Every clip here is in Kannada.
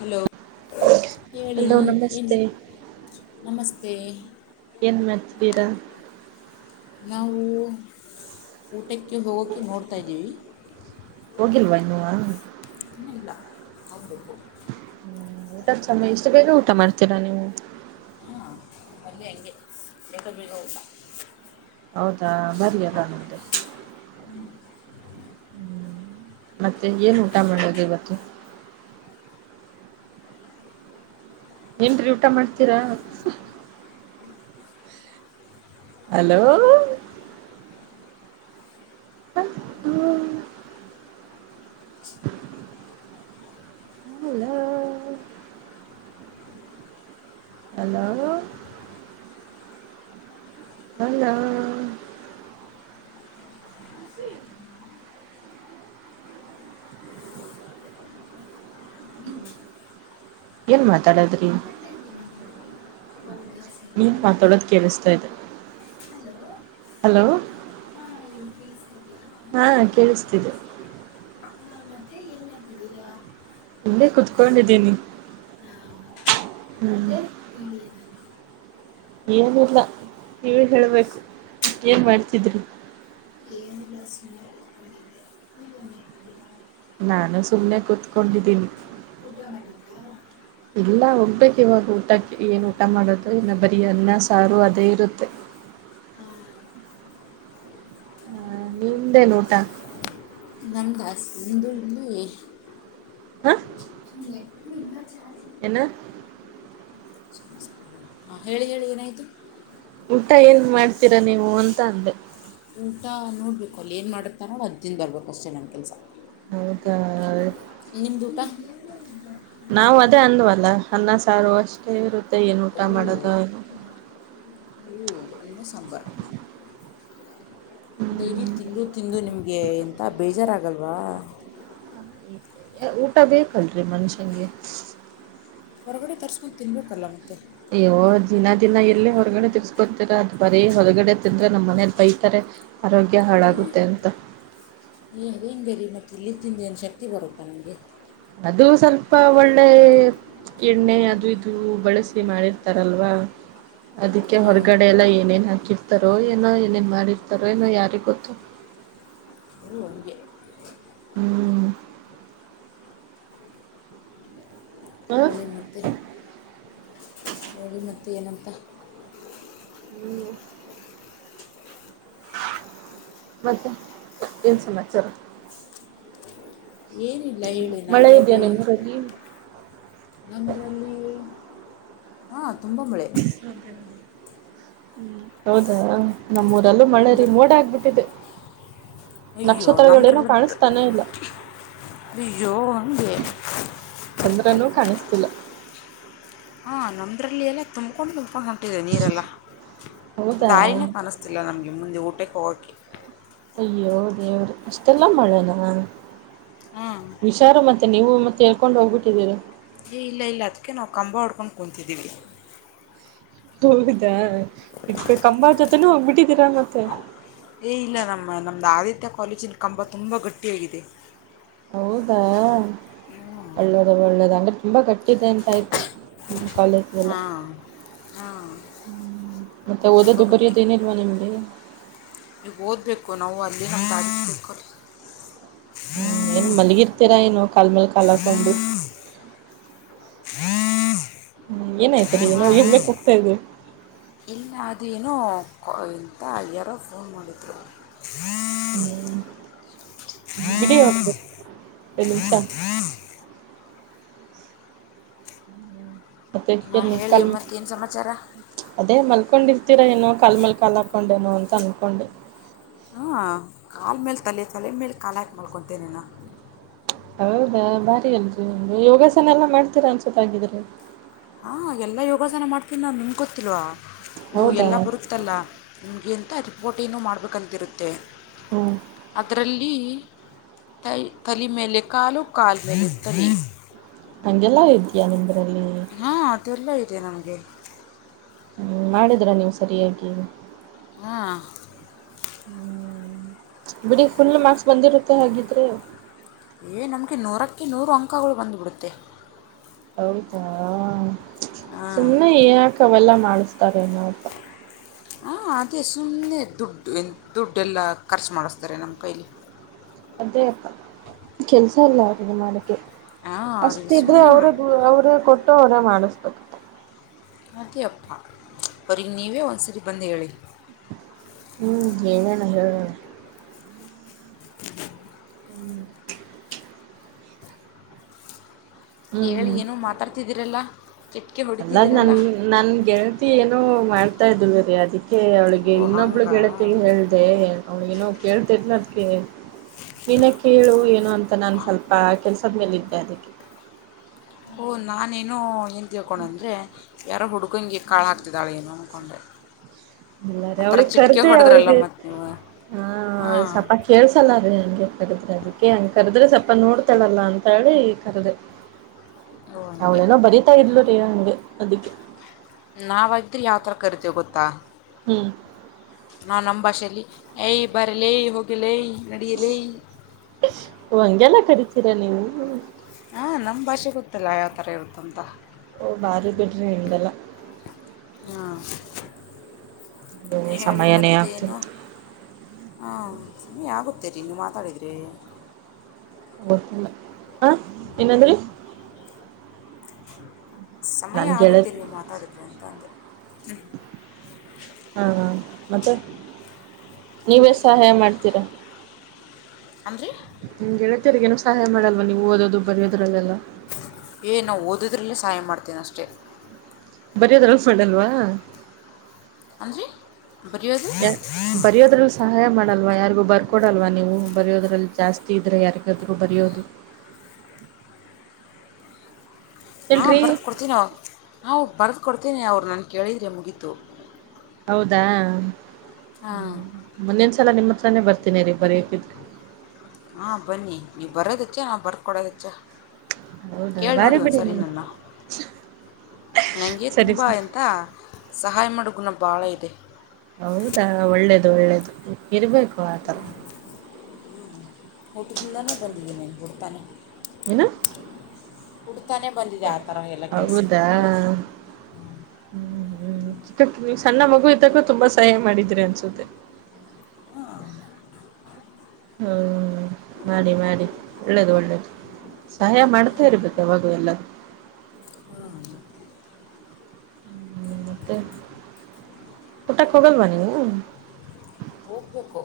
ಹಲೋ ಹೇಳಿ ಹಲೋ ಏನು ನಮಸ್ತೆ ನಮಸ್ತೆ ಏನ್ ಮಾಡಚ್ಿದೀರಾ ನಾವು ಊಟಕ್ಕೆ ಹೋಗೋಕೆ ನೋಡ್ತಾಯಿದ್ದೀವಿ ಹೋಗಿಲ್ವಾ ಇನ್ನು ಇಲ್ಲ ಹೌಬೇಕು ಊಟದ ಸಮಯ ಇಷ್ಟು ಬೇಗ ಊಟ ಮಾಡ್ತೀರಾ ನೀವು ಹಾಂ ಬರ ಹಂಗೆ ಬೇಕ ಬಗೋಗಲ್ಲ ಹೌದಾ ಬರಿಯಲ್ಲ ನಮ್ದೆ ಮತ್ತೆ ಏನ್ ಊಟ ಮಾಡೋದು ಇವತ್ತು ಏನ್ರರಿ ಊಟ ಮಾಡ್ತೀರಾ ಹಲೋ ಹ್ಮ ಹಲೋ ಹಲೋ ಹಲ ಏನ್ ಮಾತಾಡದ್ರಿ. ಹ್ಮ ನೀನ್ ಮಾತಾಡೋದು ಕೇಳಿಸ್ತಾ ಇದೆ. ಹಲೋ ಹಲೋ ಹಾ ಕೇಳಿಸ್ತೀದೆ. ಮೆ ಎ [unintelligible] ಇ [unintelligible] ಇಲ್ಲೇ ಕುತ್ಕೊಂಡಿದ್ದೀನಿ. ಹ್ಮ್ ಏನಿಲ್ಲ ನೀವೇ ಹೇಳ್ಬೇಕು ಏನ್ ಮಾಡ್ತಿದ್ರಿ. ಏನಿ ಇಲ್ಲಾ ಸುಮ್ನೆ ನಾನು ಸುಮ್ಮನೆ ಕುೂತ್ಕೊಂಡಿದ್ದೀನಿ. ಸದ [unintelligible] ಇಲ್ಲ ಹೋಗ್ಬೇಕು ಇವಾಗ ಊಟಕ್ಕೆ ಏನ್ ಊಟ ಮಾಡೋದು ಇನ್ನು ಬರಿೀ ಅನ್ನ ಸಾರು ಅದೇ ಇರುತ್ತೆ ನಿಮ್ದು ಏನ್ ಊಟ ನಮ್ಮಗೆ ಹಧೂರಲ್ಲಿ [unintelligible] ಹ ಹ [unintelligible] ಏನ ಹಾಂ ಹೇಳಿ ಹೇಳಿ ಏನಾಯಿತು. ಊಟ ಏನ್ ಮಾಡ್ತೀರಾ ನೀವು ಅಂತ ಅಂದೆ. ಊಟ ನೋಡ್ಬೇಕು ಅಲ್ಲಿ ಏನು ಮಾಡಿರ್ತಾರೋ ಅದ್ದಿಂದ ಬರ್ಬೇಕು ಅಷ್ಟೇ ನನ್ನ ಕೆಲಸ. ಹೌದ ಅೇ ನಿಮ್ದಊಟ ನಾವು ಅದೇ ಅಂದ್ವಲ್ಲ ಹನ್ನ ಸಾವು ಅಷ್ಟೇ ಇರುತ್ತೆ ಏನು ಊಟ ಮಾಡೋದು. ಹ್ಮ ಅನ್ನ ಸಾಂಬಾರ್. ಡೈಲಿ ತಿಂದು ತಿಂದು ನಿಮಗೆ ಎಂಥ ಬೇಜಾರಾಗಲ್ವಾ. ಊಟ ಬೇಕಲ್ರರಿ ಮನುಷ್ಯಂಗೆ. ಹೊರಗಡೆ ತರ್ಸ್ಕೊಂಡು ತಿನ್ಬೇಕಲ್ಲ ಮತ್ತೆ. ಅಯ್ಯೋ ದಿನ ದಿನ ಎಲ್ಲೇ ಹೊರಗಡೆ ತಿರ್ಸ್ಕೊತೀರ ಅದು ಬರೀ ಹೊರಗಡೆ ತಿಂದ್ರೆ ನಮ್ಮ್ ಮನೇಲಿ ಬೈತಾರೆ. ಆರೋಗ್ಯ ಹಾಳಾಗುತ್ತೆ ಅಂತ. ಏ ಅದೇನು ಬರಿ ಮತ್ತು ಇಲ್ಲಿ ತಿಂದ ಏನು ಶಕ್ತಿ ಬರುತ್ತಾ ನನಗೆ. ಅದು ಸ್ವಲ್ಪ ಒಳ್ಳೆ. ಎಣ್ಣೆ ಅದು ಇದು ಬಳಸಿ ಮಾಡಿರ್ತಾರಲ್ವಾ. ಅದಕ್ಕೆ ಹಾಂ ಹೊರಗಡೆ ಎಲ್ಲ ಏನೇನ್ ಹಾಕಿರ್ತಾರೋ ಏನೋ ಏನೇನ್ ಮಾಡಿರ್ತಾರೋ ಏನೋ ಯಾರಿಿಗೆ ಗೊತ್ತು. ಹ್ಮ ಹಂಗೆ ಹ್ಮ್ ಹಾ ಇನ್ನೇನು ಮತ್ತ ಇ ಮತ್ತು ಏನಂತ ಹ್ಮ್ ಮತ್ತೆ ಏನು ಸಮಾಚಾರ ಏನಿಲ್ಲ ಹೇಳಿ ನಾವ ಮಳೆ ಇದೆಯಾ ಅದೇ. ನಿಮ್ಮೂರಲ್ಲಿ ನಂದ್ರಲ್ಲಿ ಹಾ ತುಂಬ ಮಳೆ. ಹ್ಮ ಹೌದಾ ನಮ್ಮೂರಲ್ಲೂ ಮಳೆರಿ ನಮ್ದ್ರ ಮೋಡ ಆಗ್ಬಿಟ್ಟಿದೆ. ಅಯ್ಯೋ ನಕ್ಷತ್ರಗಳೇನು ನಂಬ್ರಲಂತ ಕಾಣಿಸ್ತಾನೆ ಇಲ್ಲ ಅಯ್ಯೋ ಹಗೆ ಚಂದ್ರನುೂ ಕಾಣಿಸ್ತಿಲ್ಲ ಹಾಂ ನಮ್ಮದ್ರಲ್ಲಿ ಎಲ್ಲ ತುಂಬ್ಕೊಂಡು ತುಂಬ್ಕೊಂಡು ಹೊಂಟಿದೆ ನೀರೆಲ್ಲ ಹೌದಾ ದಾರಿನೇ ಕಾಣಿಸ್ತದೆ ಗೊತ್ತಿಲ್ಲ ನಮಗೆ ಮುಂದೆ ಊಟಕ್ಕೆ ಹೋಗಕಿ ಅಯ್ಯೋ ದೇವ್ರಿ ಅಷ್ಟೆಲ್ಲ ಮಾಡ್ಯಾನ ಹಾಂ ಹುಷಾರು ಮತ್ತೆ ನೀವು ಮತ್ತೆ ತೇಳ್ಕೊಂಡು ಹೋಗ್ಬಿಟ್ಟಿದ್ದೀರ ಏ ಇಲ್ಲ ಇಲ್ಲ ಅದಕ್ಕೆ ನಾವು ಕಂಬ ಹುಡ್ಕೊಂಡು ಕುತಿದ್ದೀವಿ ಹೌದಾ ಇಟ್ಕ ಕಂಬ ಜೊತೆನೂ ಹೋಗ್ಬಿಟ್ಟಿದ್ದೀರಾ ಮತ್ತೆ ಏ ಇಲ್ಲ ನಮ್ಮ ನಮ್ಮ್ದ ಆದಿತ್ಯ ಕಾಲೇಜಿನ ಕಂಬ ತುಂಬ ಗಟ್ಟಿಯಾಗಿದೆ. ಹೌದಾ... ಹ್ಞೂ ಒಳ್ಳದ ಒಳ್ಳೇದು ಅಂದ್ರೆ ತುಂಬಾ ಗಟ್ಟಿದೆ ಅಂತಾಯ್ತು ಕಾಲೇಜ ಎಲ್ಲ ಹ್ಮ ಮತ್ತೆ ಓದೋದು ಬರಿಯೋದ ಏನಿಲ್ವಾ ನಿಮ್ಗೆ ಈಗ ಓದಬೇಕು ನಾವು ಅಲ್ಲಿ ಹಂತಾಬೇಕು ಹ್ಮ್ ಏನ್ ಮಲಗಿರ್ತೀರಾ ಏನ್ ಕಾಲ ಮೇಲ್ ಕಾಲ ಹಾಕೊಂಡು ಹ ಏನಾಯ್ತ ರೀ ಹೆಮ್ಮೆ ಪಡ್ತಾ ಇದಿಯಾ ಇನ್ನು ಅದೇನೋ ಇಂತ ಯಾರೋ ಫೋನ್ ಮಾಡಿದರು ಹ್ಮ್ ಬಿಡ ಅವರ ಐದು ನಿಮಿಷ ನಾ ಮತ್ತೆನ್ನು ಹೇಳಿ ಕಲ್ ಮತ್ತೇನು ಸಮಾಚಾರ ಅದೇ ಮಲ್ಕೊಂಡಿರ್ತೀರಾ ಏನೊ ಕಾಲ ಮೇಲೆ ಕಾಲ ಹಾಕೊಂಡೇನೋ ಅಂತ ಅನ್ಕೊಂಡೆ ಹಾ ಕಾಲ ಮೇಲೆ ತಲೆ ತಲೆ ಮೇಲೆ ಕಾಲ ಹಾಕಿ ಮಲ್ಕೊಂತೀನಿ ನಾ ಹೌದಾ ಬಾರಿ ಅಲ್ರಿ ಯೋಗಾಸನೆ ಎಲ್ಲ ಮಾಡ್ತೀರಾ ಅನ್ಸುತ್ತೆ ಆಗಿದ್ರೆ ಹಾ ಎಲ್ಲ ಯೋಗಾಸನ ಮಾಡ್ತೀನಿ ನಾನು ನಿಮಗೆ ಗೊತಿಲ್ವಾ ಹೌದಾ ಎಲ್ಲಾ ಬರುತ್ತಲ್ಲ ನಿಮಗೆ ಅಂತ ರಿಪೋರ್ಟಿನೂ ಮಾಡ್ಬೇಕಂತಿರುತ್ತೆ ಹ್ಮ್ ಅದರಲ್ಲಿ ತೈ ತಲೆ ಮೇಲೆ ಕಾಲು, ಕಾಲ ಮೇಲೆ ತಲೆ. ನಗೆಲ್ಲ ಇದೆಯ ನಿಮ್ದ್ರಲ್ಲಿ ಹಾಂ ಅದೆಲ್ಲ ಇದೆ ನಮಗೆ ಹ್ಮ್ ಮಾಡಿದ್ರ ನೀವು ಸರಿಯಾಗಿ. ಹಾ ಹ್ಮ್ ಬಿಡಿ ಫುಲ್ ಮಾರ್ಕ್ಸ್ ಬಂದಿರುತ್ತೆ ಹಾಗಿದ್ರೆ ಏ ನಮ್ಗೆ ನೂರಕ್ಕೆ ನೂರು ಅಂಕಗಳು ಬಂದುಬಿಡುತ್ತೆ. ಹೌದಾ ಹಾಂ ಸುಮನೆ ಯಾಕ ಅವೆಲ್ಲ ಮಾಡಿಸ್ತಾರೆನಪ್ಪ ಹಾಂ ಅದೇ ಸುಮ್ಮನೆ ದುಡ್ಡು ಎ ದುಡ್ಡೆ ಎಲ್ಲ ಖರ್ಚು ಮಾಡಿಸ್ತಾರೆ ನಮ್ಮ ಕೈಯಲಿ ಅದೇ ಅಪ್ಪ ಕೆಲ್ಸ ಅಲ್ಲ ಅವ್ರ್ಗೆ ಮಾಡಕ್ಕೆ. ಹಾಂ ಅವರಿಗೆ ಅಷ್ಟಿದ್ರೆ ಸುಮ್ಮನೆ ಅವರೇ ಅವ್ರೇ ಕೊಟ್ಟು ಅವರೇ ಮಾಡಿಸ್ಬೇಕು. ಅದೇ ಅಪ್ಪ ಅವರಿಗೆ ನೀವೇ ಒಂದ್ಸರಿ ಬಂದು ಹೇಳಿ ಹ್ಮ್ ಹೇಳೋಣ ಹೇಳೋಣ. ಹ್ಮ್ ಹ್ಮ್ ಹೇಳಿ ಹ್ಮ್ ಏನೋ ಮಾತಾಡ್ತಿದ್ದೀರಲ್ಲ ಚಟ್ಕೆ ಅಲ್ಲ ನನ್ ಹೊಡಿತಿದ್ದೀರಲ್ಲ ನನ್ ಗೆಳತಿ ಏನೋ ಮಾಡ್ತಾ ಇದ್ದಳು ಅದಕ್ಕೆ ಅವ್ಳಿಗೆ ಓ ಇನ್ನೊಬ್ಳು ಹಂಗಾ ಗೆಳತಿ ತಿಳಿ ಹೇಳದೆ ಅವಳು ಏನು ಕೇಳ್ತಾ ಇದ್ಲು ಅದಕ್ಕೆ ನೀನೇ ಕೇಳು ಏನು ಅಂತ ನಾನ್ ಸ್ವಲ್ಪ ಕೆಲ್ಸದ ಮೇಲೆ ಇದ್ದೆ ಅದಕ್ಕೆ ಹೊ ನಾನೇನ ಏನ್ ತಿಳ್ಕೊಂಡ ಅಂದ್ರೆ ಯಾರೋ ಹುಡ್ಕಂಗೆ ಕಾಳಾಗ್ತಿದ್ದಾಳಿಯನ್ನು ಅಂದ್ಕೊಂಡೆ ಎಲ್ಲಾರೆ ಆ ಥರ ಅವಳಗ್ ಚಿಟ್ಕೆ ಕರ್ದ ಹೊಡೆದ್ರಲ್ಲ ಅವಳಿಗೆ ಮತ್ತು ನೀವು ಹ ಅವಳ ಹಾಂ ಸಪ ಕೇಳಸ ಚಲ ರೀ ಹಂಗೆ ಕರದ್ರೆ ಅದಕ್ಕೆ ಹಂಗ ಕರೆದ್ರೆ ಸ್ವಲ್ಪ ನೋಡ್ತಾಳಲ್ಲ ಅಂತ ಹೇಳಿ ಕರದೆ. ಓ ಹಂಗೆ ಅವ್ಳೇನೋ ಬರತಾ ಇದ್ಲೆ ರೀ ಹಂಗೆ ಅದಕ್ಕೆ. ನಾವಾಗಿದ್ರೆ ಯಾವ ಥರ ಕರಿತೇವೆ ಗೊತ್ತಾ. ಹ್ಮ್ ನಾನ್ ನಮ್ಮ ಭಾಷೆಯಲ್ಲಿ ಯ್ಯ ಬಾರೇಲೇ ಹೋಗೆಲೇ ನಡಿಯಲೇ. ಓ ಹಂಗೆಲ್ಲ ಕರಿತೀರಾ ನೀವು. ಹಾಂ ನಮ್ಮ ಭಾಷೆ ಗೊತ್ತಲ್ಲ ಯಾವ ಥರ ಇರುತ್ತ ಅಂತ. ಓ ಬಾರಿ ಬಿಡ್ರೀ ನಿಮ್ದೆಲ್ಲಾ. ಹಾ ಹೇಳಿ ಸಮಯನೇ ಆಗ್ತಿಲ್ಲ ಮತ್ತೇನು ಹಾ [unintelligible] ಆಗುತ್ತೇರಿ ನೀ ಮಾತಾಡಿದ್ರೇ. ಹ ಹ ಏನಂದ್ರಿ. ಸಮಯ ನನ್ ಆಗುತ್ತೆ ಗೆಳತಿ ರೀ ಮಾತಾಡಿದ್ರೆ ಅಂತ ಅಂದೆ. ಹಾ ಮತ್ತೆ ನೀವೇ ಸಹಾಯ ಮಾಡ್ತೀರಾ. ಆರೀ. ನಿಮ್ ಗೆಳೆತಿಯರ್ಗೇನು ಸಹಾಯ ಮಾಡಲ್ವ ನೀವು ಓದೋದು ಬರೆಯೋದ್ರಲ್ಲೆಲ್ಲ. ಏ ನಾವು ಓದೋದ್ರಲ್ಲೇ ಸಹಾಯ ಮಾಡ್ತೀನಿ ಅಷ್ಟೇ. ಬರೆಯೋದ್ರಲ್ಲಿ ಮಾಡಲ್ವಾ. ಅಂದ್ರೀ ಬರೆಯೋದು. [unintelligible] ಬರಿಯೋದ್ರಲ್ಲಿ ಸಹಾಯ ಮಾಡಲ್ವ ಯಾರಿಗೂ ಬರ್ಕೊಡಲ್ವಾ ನೀವು ಬರಯೋದ್ರಲ್ಲಿ ಜಾಸ್ತಿ ಇದ್ರೆ ಯಾರಿಗಾದ್ರು ಬರಿಯೋದು. ಹಾಂ ಇಲ್ರಿ ಬರ್ದು ಕೊಡ್ತೀನಿ ನಾ ಬರೆದು ಕೊಡ್ತೀನಿ ಅವ್ರು ನಾನು ಕೇಳಿದ್ರೇ ಮುಗೀತು. ಹೌದಾ ಹಾಂ ಮುಂದಿನ್ಸಲ ನಿಮ್ಮ ಹತ್ರಾನೇ ಬರ್ತೀನಿ ಇರೀ ಬರೆಯೋದಿದ್ರೆ. ಹಾ ಬನ್ನಿ ನೀವ್ ಬರೋದೆಚ್ಚ ನಾವು ಬರ್ದ ಕೊಡೋದ್ ಹೆಚ್ಚ. ಹೌದಾ ಕೇಳ್ ನೋಡು ಬಾರಿ ಬಿಡಿ ಒಂದ್ಸರಿ ನೀವು ನ್ನನ್ನ. ನನಗೆ ಸರಿ ತುಂಬ ಸರಿ ಎಂತ ಸಹಾಯ ಮಾಡೋ ಗುಣ ಭಾಳ ಇದೆ. ಹೌದಾ ಒಳ್ಳೇದು ಒಳ್ಳೇದು ಇರ್ಬೇ ಹ್ಞ ಹ ಊಟದಿಂದಾನೇ ಬಂದಿದ್ದೀನಿ ಗೊತ್ತಾನೆ. ಏನು ಉಡ್ತಾನೆ ಬಂದಿದೆ ಆ ಥರ ಎಲ್ಲ ಕೆಲಸ ಹೌದಾ ಮಾಡೋದು. ಹ್ಮ್ ಹ್ಮ್ ಚಿಕ್ಕ ಸಣ್ಣ ಮಗು ಇದ್ದಾಗೂ ತುಂಬಾ ಸಹಾಯ ಮಾಡಿದ್ರಿ ಅನ್ಸುತ್ತೆ. ಹ ಹ್ಮ್ ಮಾಡಿ ಮಾಡಿ ಒಳ್ಳೇದು ಒಳ್ಳೇದು. ಸಹಾಯ ಮಾಡ್ತಾ ಇರ್ಬೇಕು ಅವಾಗ ಎಲ್ಲ. [unintelligible] ಹ್ಮ್ ಮತ್ತೆ ಊಟಕ್ಕೆ ಹೋಗಲ್ವಾ ನೀವು. ಹೋಗಬೇಕು.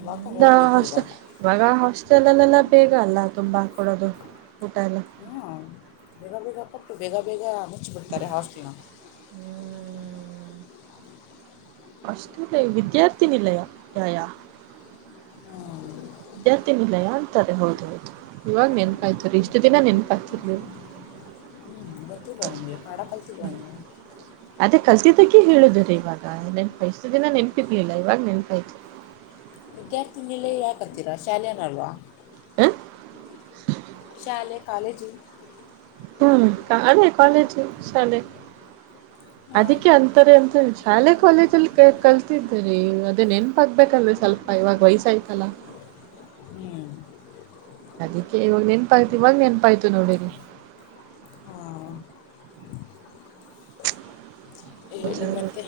ಇವಾಗ ಹೋಗಬೇಕು ಇವಾಗ [unintelligible] ಇವಾಗ ಹಾಸ್ಟೆಲ್ ಲ್ಲೆಲ್ಲ ಬೇಗ ಅಲ್ಲ ತುಂಬಾ ಕೊಡೋದು ಊಟ ಎಲ್ಲ. ಹೊಂ ಬೇಗ ಬೇಗ ಕೊಟ್ಟು ಬೇಗ ಬೇಗ ಮುಚ್ಚಿಬಿಡ್ತಾರೆ ಹಾಸ್ಟೆಲನ. ಹ್ಮ್ [unintelligible] ಲ್ಲ ವಿದ್ಯಾರ್ಥಿ ನಿಲಯ ಯಯಾ. ಹ್ಞೂ ವಿದ್ಯಾರ್ಥಿನಿಲಯಾ ಅಂತಾರೆ ಹೌದು ಹೌದು ಇವಾಗ ನೆನ್ಪಾಯ್ತುರೀ ಇಷ್ಟು ದಿನ ನೆನ್ಪಾಯ್ತಿರ್ಲಿಲ್ಲ. ಹ್ಞೂ ಗೊತ್ತಿಲ್ವಾ ನಿಂಗೆ ಕನ್ನಡ ಕಲ್ತಿಲ್ವಾ ನೀವು. ಅದೇ ಕಲ್ತಿದಕ್ಕೆ ಹೇಳುದ್ರೀ ಇವಾಗ ನನ್ಪ್ ಇಷ್ಟ ದಿನ ನೆನಪಿರ್ಲಿಲ್ಲ ಇವಾಗ ನೆನ್ಪ ಆಯ್ತು. ವಿದ್ಯಾರ್ಥಿನಲ ಯಾಕತ್ತೀರಾ ಶಾಲೆನಲ್ವಾ [unintelligible] ಹ [unintelligible] ಶಾಲೆ ಎ ಕಾಲೇಜೂ ಹ್ಮ್ ಅದೇ ಕಾಲೇಜು ಶಾಲೆ ಹಾಂ ಅದಕ್ಕೆ ಅಂತಾರೆ ಅಂತ ಹೇಳಳ್- ಶಾಲೆ ಕಾಲೇಜಲ್ಲಿ ಕಲ್ತಿದ್ದರ್ತಿವಿ ಅದೇ ನೆನಪು ಆಗ್ಬೇಕು ಅಲ್ಲ ಸ್ವಲ್ಪ ಇವಾಗ ವಯಸ್ಸ ಆಯ್ತಲ್ಲ ಹ್ಞೂ ಅದಕ್ಕೆ ಇವಾಗ ನೆಪಾಯ್ತ ಇವಾಗ ನೆನಪಾಯ್ತು ನೋಡರಿ- ಹಾಂ ಹೇಳಿ ಬಜಾರ ಮತ್ತೆ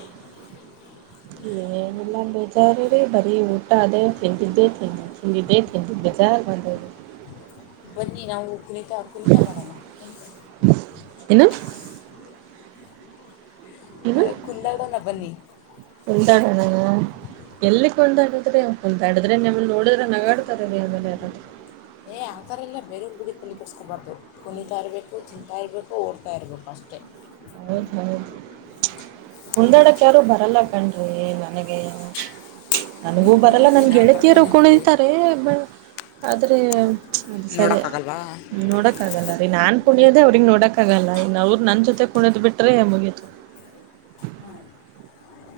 ಏನಲ್ಲಾ ಬೇಜಾರಿ ರೀ ಬರೀ ಊಟ ಅದೇ ತಂಡಿದ್ದೇ ತಿಂದಿ ತಿಂಡಿದ್ದೆ ತ ಬೇಜಾರ ಬಂದರು ಬನ್ನಿ ನಾವು ಕುಣಿತಾ ಕುಣಿತಾ ಮಾಡೋಣ ಕುಣಿತ ಏನು ಕುಲ್ಲಾಗ ನ ಬನ್ನಿ ಕುಂದಾಡನ ಎಲ್ಲಿ ಕುಂದಾಡಿದ್ರೆ ಹೊಂದಾಡಿದ್ರೆ ನಮ್ಮ ನೋಡಿದ್ರೆ ನಗಾಡ್ತಾರೆಲ್ಲಿ ಆಮೇಲೆಾರ ೇ ಆ ಥರಲ್ಲ ಬೇರೆೊಬ್ಬಡುಗ ತಲ್ಲಿ ಕೊಟ್ಟಿಸಸ್ಕೊಬಾರ್ದು ಕುಣಿತಾ ಇರಬೇಕು ತಿಂತಾಯ ಇರಬೇಕು ಓಡ್ತಾ ಇರಬೇಕು ಅಷ್ಟೇ ಹೌದು ಹೌದು [unintelligible] ಹೊಂದಾಡಕ ಯಾರು ಬರಲ್ಲ ಕಣ್ರಿ ನನಗೆ ನನಗೂ ನೀವು ಬರಲ್ಲ ಕರೀರಿ ನನ್ ನಾನು ಗೆಳತಿಯರು ಬರ್ತೇನೆ ನೋಡಿ ಕುಳಿತಾರೆ ಆದ್ರೆ ಅದ ಸರಿ ನೋಡೋಕ್ಕಾಗಲ್ವಾ ನೋಡಕ್ ಆಗಲ್ಲ ರೀ ನಾನ್ ಕುಣಿಯೋದೇ ಅವ್ರಿಗೆ ನೋಡಕಕ್ಕಾಗಲ್ಲ ಇನ್ ಅವ್ರ ನನ್ ಜೊತೆ ಕುಣ್ಯ್ ಬಿಟ್ರೆ ಮುಗಿಯತ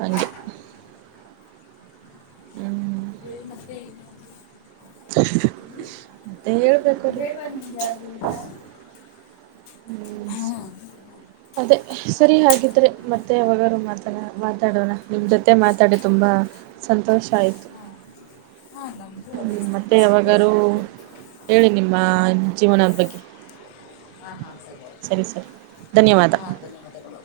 ಹಂಗೆ ಹ್ಮ್ ಮ ಮತ್ತೆ [unintelligible] ಮತ್ತೆ ಹೇಳ್ಬೇಕಲ್ರಿ ಜಾರ್ಿಂದ [unintelligible] ಹ್ಮ ಅದೇ ಸರಿ ಹಾಗಿದ್ರೆ ಮತ್ತೆ ಅವಾಗರು ಮಾತಡ ಮಾತಾಡೋಣ ನಿಮ್ಮ ಜೊತೆ ಮಾತಾಡಿ ತುಂಬ ಸಂತೋಷ ಆಯಿತು ಹಾಂ ನಮಗೂ ಹ್ಮ್ ಅದೇ ಮತ್ತೆ ತುಂಬ ಸಂತೋಷ ಯಾವಾಗಾರೂ ಆಯಿತು ಹೇಳಿ ನಿಮ್ಮ ಜೀವನದ ಬಗ್ಗೆ ಹಾ ಹಾ ಸರಿ ಸರಿ ಧನ್ಯವಾದ ಧನ್ಯವಾದಗಳು